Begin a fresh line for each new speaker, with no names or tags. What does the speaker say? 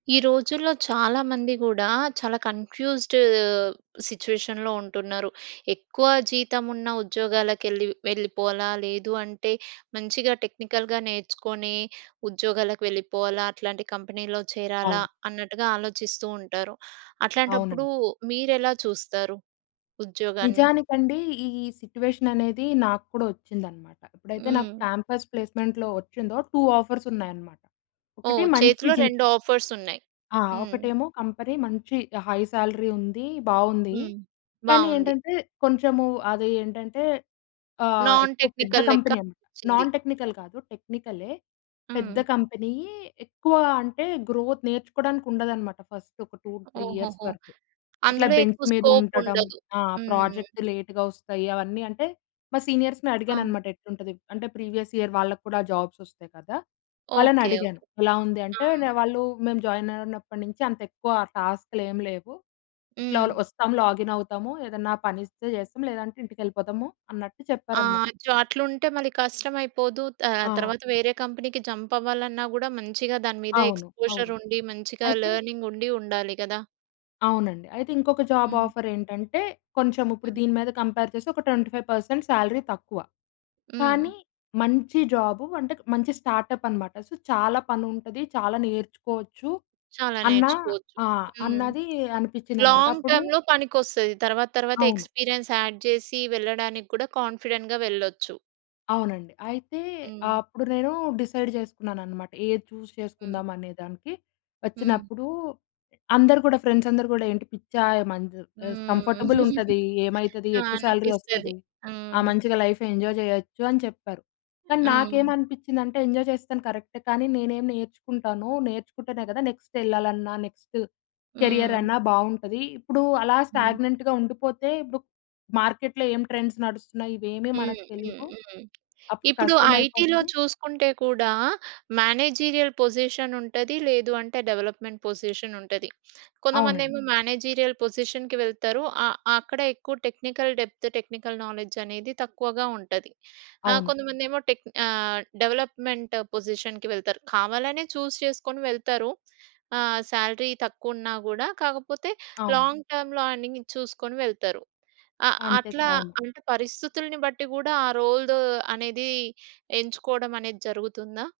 ఈ రోజుల్లో చాలామంది గుడా చాలా కన్‌ఫ్యూ‌జ్డ్ సిట్యుయేషన్‌లో ఉంటున్నారు. ఎక్కువ జీతం ఉన్న ఉద్యోగాలకెళ్ళి వెళ్ళిపోవాలా? లేదు అంటే, మంచిగా టెక్నికల్‌గా నేర్చుకొని ఉద్యోగాలకు వెళ్ళిపోవాలా? అట్లాంటి కంపెనీలో చేరాలా?
అవును.
అన్నట్టుగా ఆలోచిస్తూ ఉంటారు. అట్లాంటప్పుడు
అవునండి.
మీరెలా చూస్తారు ఉద్యోగాన్ని?
నిజానికండి ఈ సిట్యుయేషన్ అనేది నాకు కూడా వచ్చిందన్నమాట. ఎప్పుడైతే నాకు
హ్మ్.
క్యాంపస్ ప్లేస్మెంట్‌లో వచ్చిందో 2 ఆఫర్స్ ఉన్నాయన్నమాట. ఒకటి,
ఓహ్!
మంచి
చేతిలో
జీ
2 ఆఫర్స్ ఉన్నాయి.
ఆ!
హ్మ్.
ఒకటేమో, కంపెనీ మంచి హై సాలరీ ఉంది, బాగుంది.
హ్మ్.
కానీ
బాగుంది.
ఏంటంటే కొంచెము అది ఏంటంటే ఆహ్,
నాన్
ఎక్కువ పెద్ద
టెక్నికల్ లెక్క
కంపెనీ అన్నమాట.
అనిపించింది.
నాన్ టెక్నికల్ కాదు, టెక్నికలే. పెద్ద
హ్మ్.
కంపెనీ ఎక్కువ అంటే గ్రోత్ నేర్చుకోవడానికి ఉండదు అన్నమాట ఫస్ట్ ఒక 2, 3 ఇయర్స్
ఓహోహో!
వరకు. అట్లా
అందులో
బెంచ్
ఎక్కువ
మీద
స్కోప్
ఉండటం.
ఉండదు.
ఆ!
హ్మ్
ప్రాజెక్ట్
హ్మ్.
లేటు‌గా వస్తాయి అవన్నీ. అంటే, మా సీనియర్స్‌ని అడిగాను
అ!
అన్నమాట ఎట్లుంటది? అంటే, ప్రీవియస్ ఇయర్ వాళ్ళకి కూడా జాబ్స్ వస్తాయి కదా! వాళ్ళని
ఓకె
అడిగాను.
ఓకె.
ఎలా ఉంది అంటే,
ఆ!
వాళ్ళు "మేము జాయిన్ అయిన అయినప్పటి నుంచి అంత ఎక్కువ టాస్క్‌లు ఏమి లేవు, ఇట్లా
హ్మ్.
వస్తాం, లాగిన్ అవుతాము. ఏదన్నా పని ఇస్తే చేస్తాం. లేదంటే ఇంటికి వెళ్ళిపోతాము" అన్నట్టు చెప్పారన్నమాట.
ఆహ్, అయ్యో! అట్లుంటే మళ్ళీ కష్టం అయిపోదు. త
ఆ!
తర్వాత వేరే కంపెనీకి జంప్ అవ్వాలన్నా కూడా మంచిగా దాని మీద
అవును
ఎక్స్‌పోజర్
అవును.
ఉండి, మంచిగా
అయితే
లెర్నింగ్ ఉండి ఉండాలి గదా!
అవునండి. అయితే ఇంకొక జాబ్
హ్మ్.
ఆఫర్ ఏంటంటే, కొంచెం ఇప్పుడు
హ్మ్.
దీని మీద కంపేర్ చేస్తే ఒక 25% సాలరీ తక్కువ.
హ్మ్.
కానీ, మంచి జాబ్. అంటే, మంచి స్టార్టప్ అన్నమాట. సో చాలా పని ఉంటది, చాలా నేర్చుకోవచ్చు
చాలా
అన్న
నేర్చుకోవచ్చు.
ఆహ్,
హ్మ్.
అన్నాది అనిపించింది అన్నమాట.
లాంగ్
అప్పుడు
టర్మ్‌లో పనికొస్తది. తర్వాత తర్వాత
అవును.
ఎక్స్పీరియన్స్ యాడ్ చేసి వెళ్ళడానికి కూడా కాన్ఫిడెంట్‌గా వెళ్ళొచ్చు.
అవునండి. అయితే ఆహ్,
హ్మ్.
అప్పుడు నేను డిసైడ్ చేసుకున్నాననమాట. ఏది చూస్
హ్మ్.
చేసుకుందాం అనే దానికి,
హ్మ్.
ఒచ్చినప్పుడు అందరూ కూడా, ఫ్రెండ్స్ అందరూ కూడా ఏంటి "పిచ్చా! ఏమన్ చెప్పేసి
హ్మ్.
కంఫర్టబుల్ ఉంటది, ఏమైతది?
ఆ!
ఎక్కువ సాలరీ
అనిపిస్తది.
ఒస్తది. ఆ!
హ్మ్.
మంచిగా లైఫ్ ఎంజాయ్ చేయొచ్చు" అని చెప్పారు. కానీ నాకేం
హ్మ్.
అనిపించిందంటే, ఎంజాయ్ చేస్తాను కరెక్టే. కానీ నేనేం నేర్చుకుంటానో, నేర్చుకుంటేనే కదా! నెక్స్ట్ ఎళ్ళాలన్నా, నెక్స్ట్, కెరియర్
హ్మ్.
అన్నా బాగుంటది. ఇప్పుడు అలా
హ్మ్.
స్టాగ్నెంట్‌గా ఉండిపోతే ఇప్పుడు మార్కెట్‌లో ఏం ట్రెండ్స్ నడుస్తున్నాయి ఇవేమీ మనకు
హ్మ్. హ్మ్.
తెలియవు.
హ్మ్.
అప్పుడు
ఇప్పుడు
కష్టం
ఐటీ‌లో
అయిపోద్ది.
చూసుకుంటే కూడా, మేనేజీరియల్ పొజిషన్ ఉంటది, లేదు అంటే డెవలప్‌మెంట్ పొజిషన్ ఉంటది.
అవునండి.
కొంతమందేమో మేనేజీరియల్ పొజిషన్‌కి వెళ్తారు. ఆ అక్కడ ఎక్కువ టెక్నికల్ డెప్త్, టెక్నికల్ నాలెడ్జ్ అనేది తక్కువగా ఉంటది. ఆ!
అవును.
కొంతమందేమో టెక్ ఆహ్, డెవలప్‌మెంట్ పొజిషన్‌కి వెళ్తారు. కావాలనే చూస్ చేసుకొని వెళ్తారు. ఆహ్, సాలరీ తక్కువున్నా కూడా. కాకపోతే
అవును.
లాంగ్ టర్మ్‌లో ఎర్నింగ్ చూసుకొని వెళ్తారు. అ
అంతే‌గా,
అట్లా
అవును.
అంటే పరిస్థితుల్ని బట్టి కూడా ఆ రోల్ అనేది, ఎంచుకోవడం అనేది జరుగుతుందా?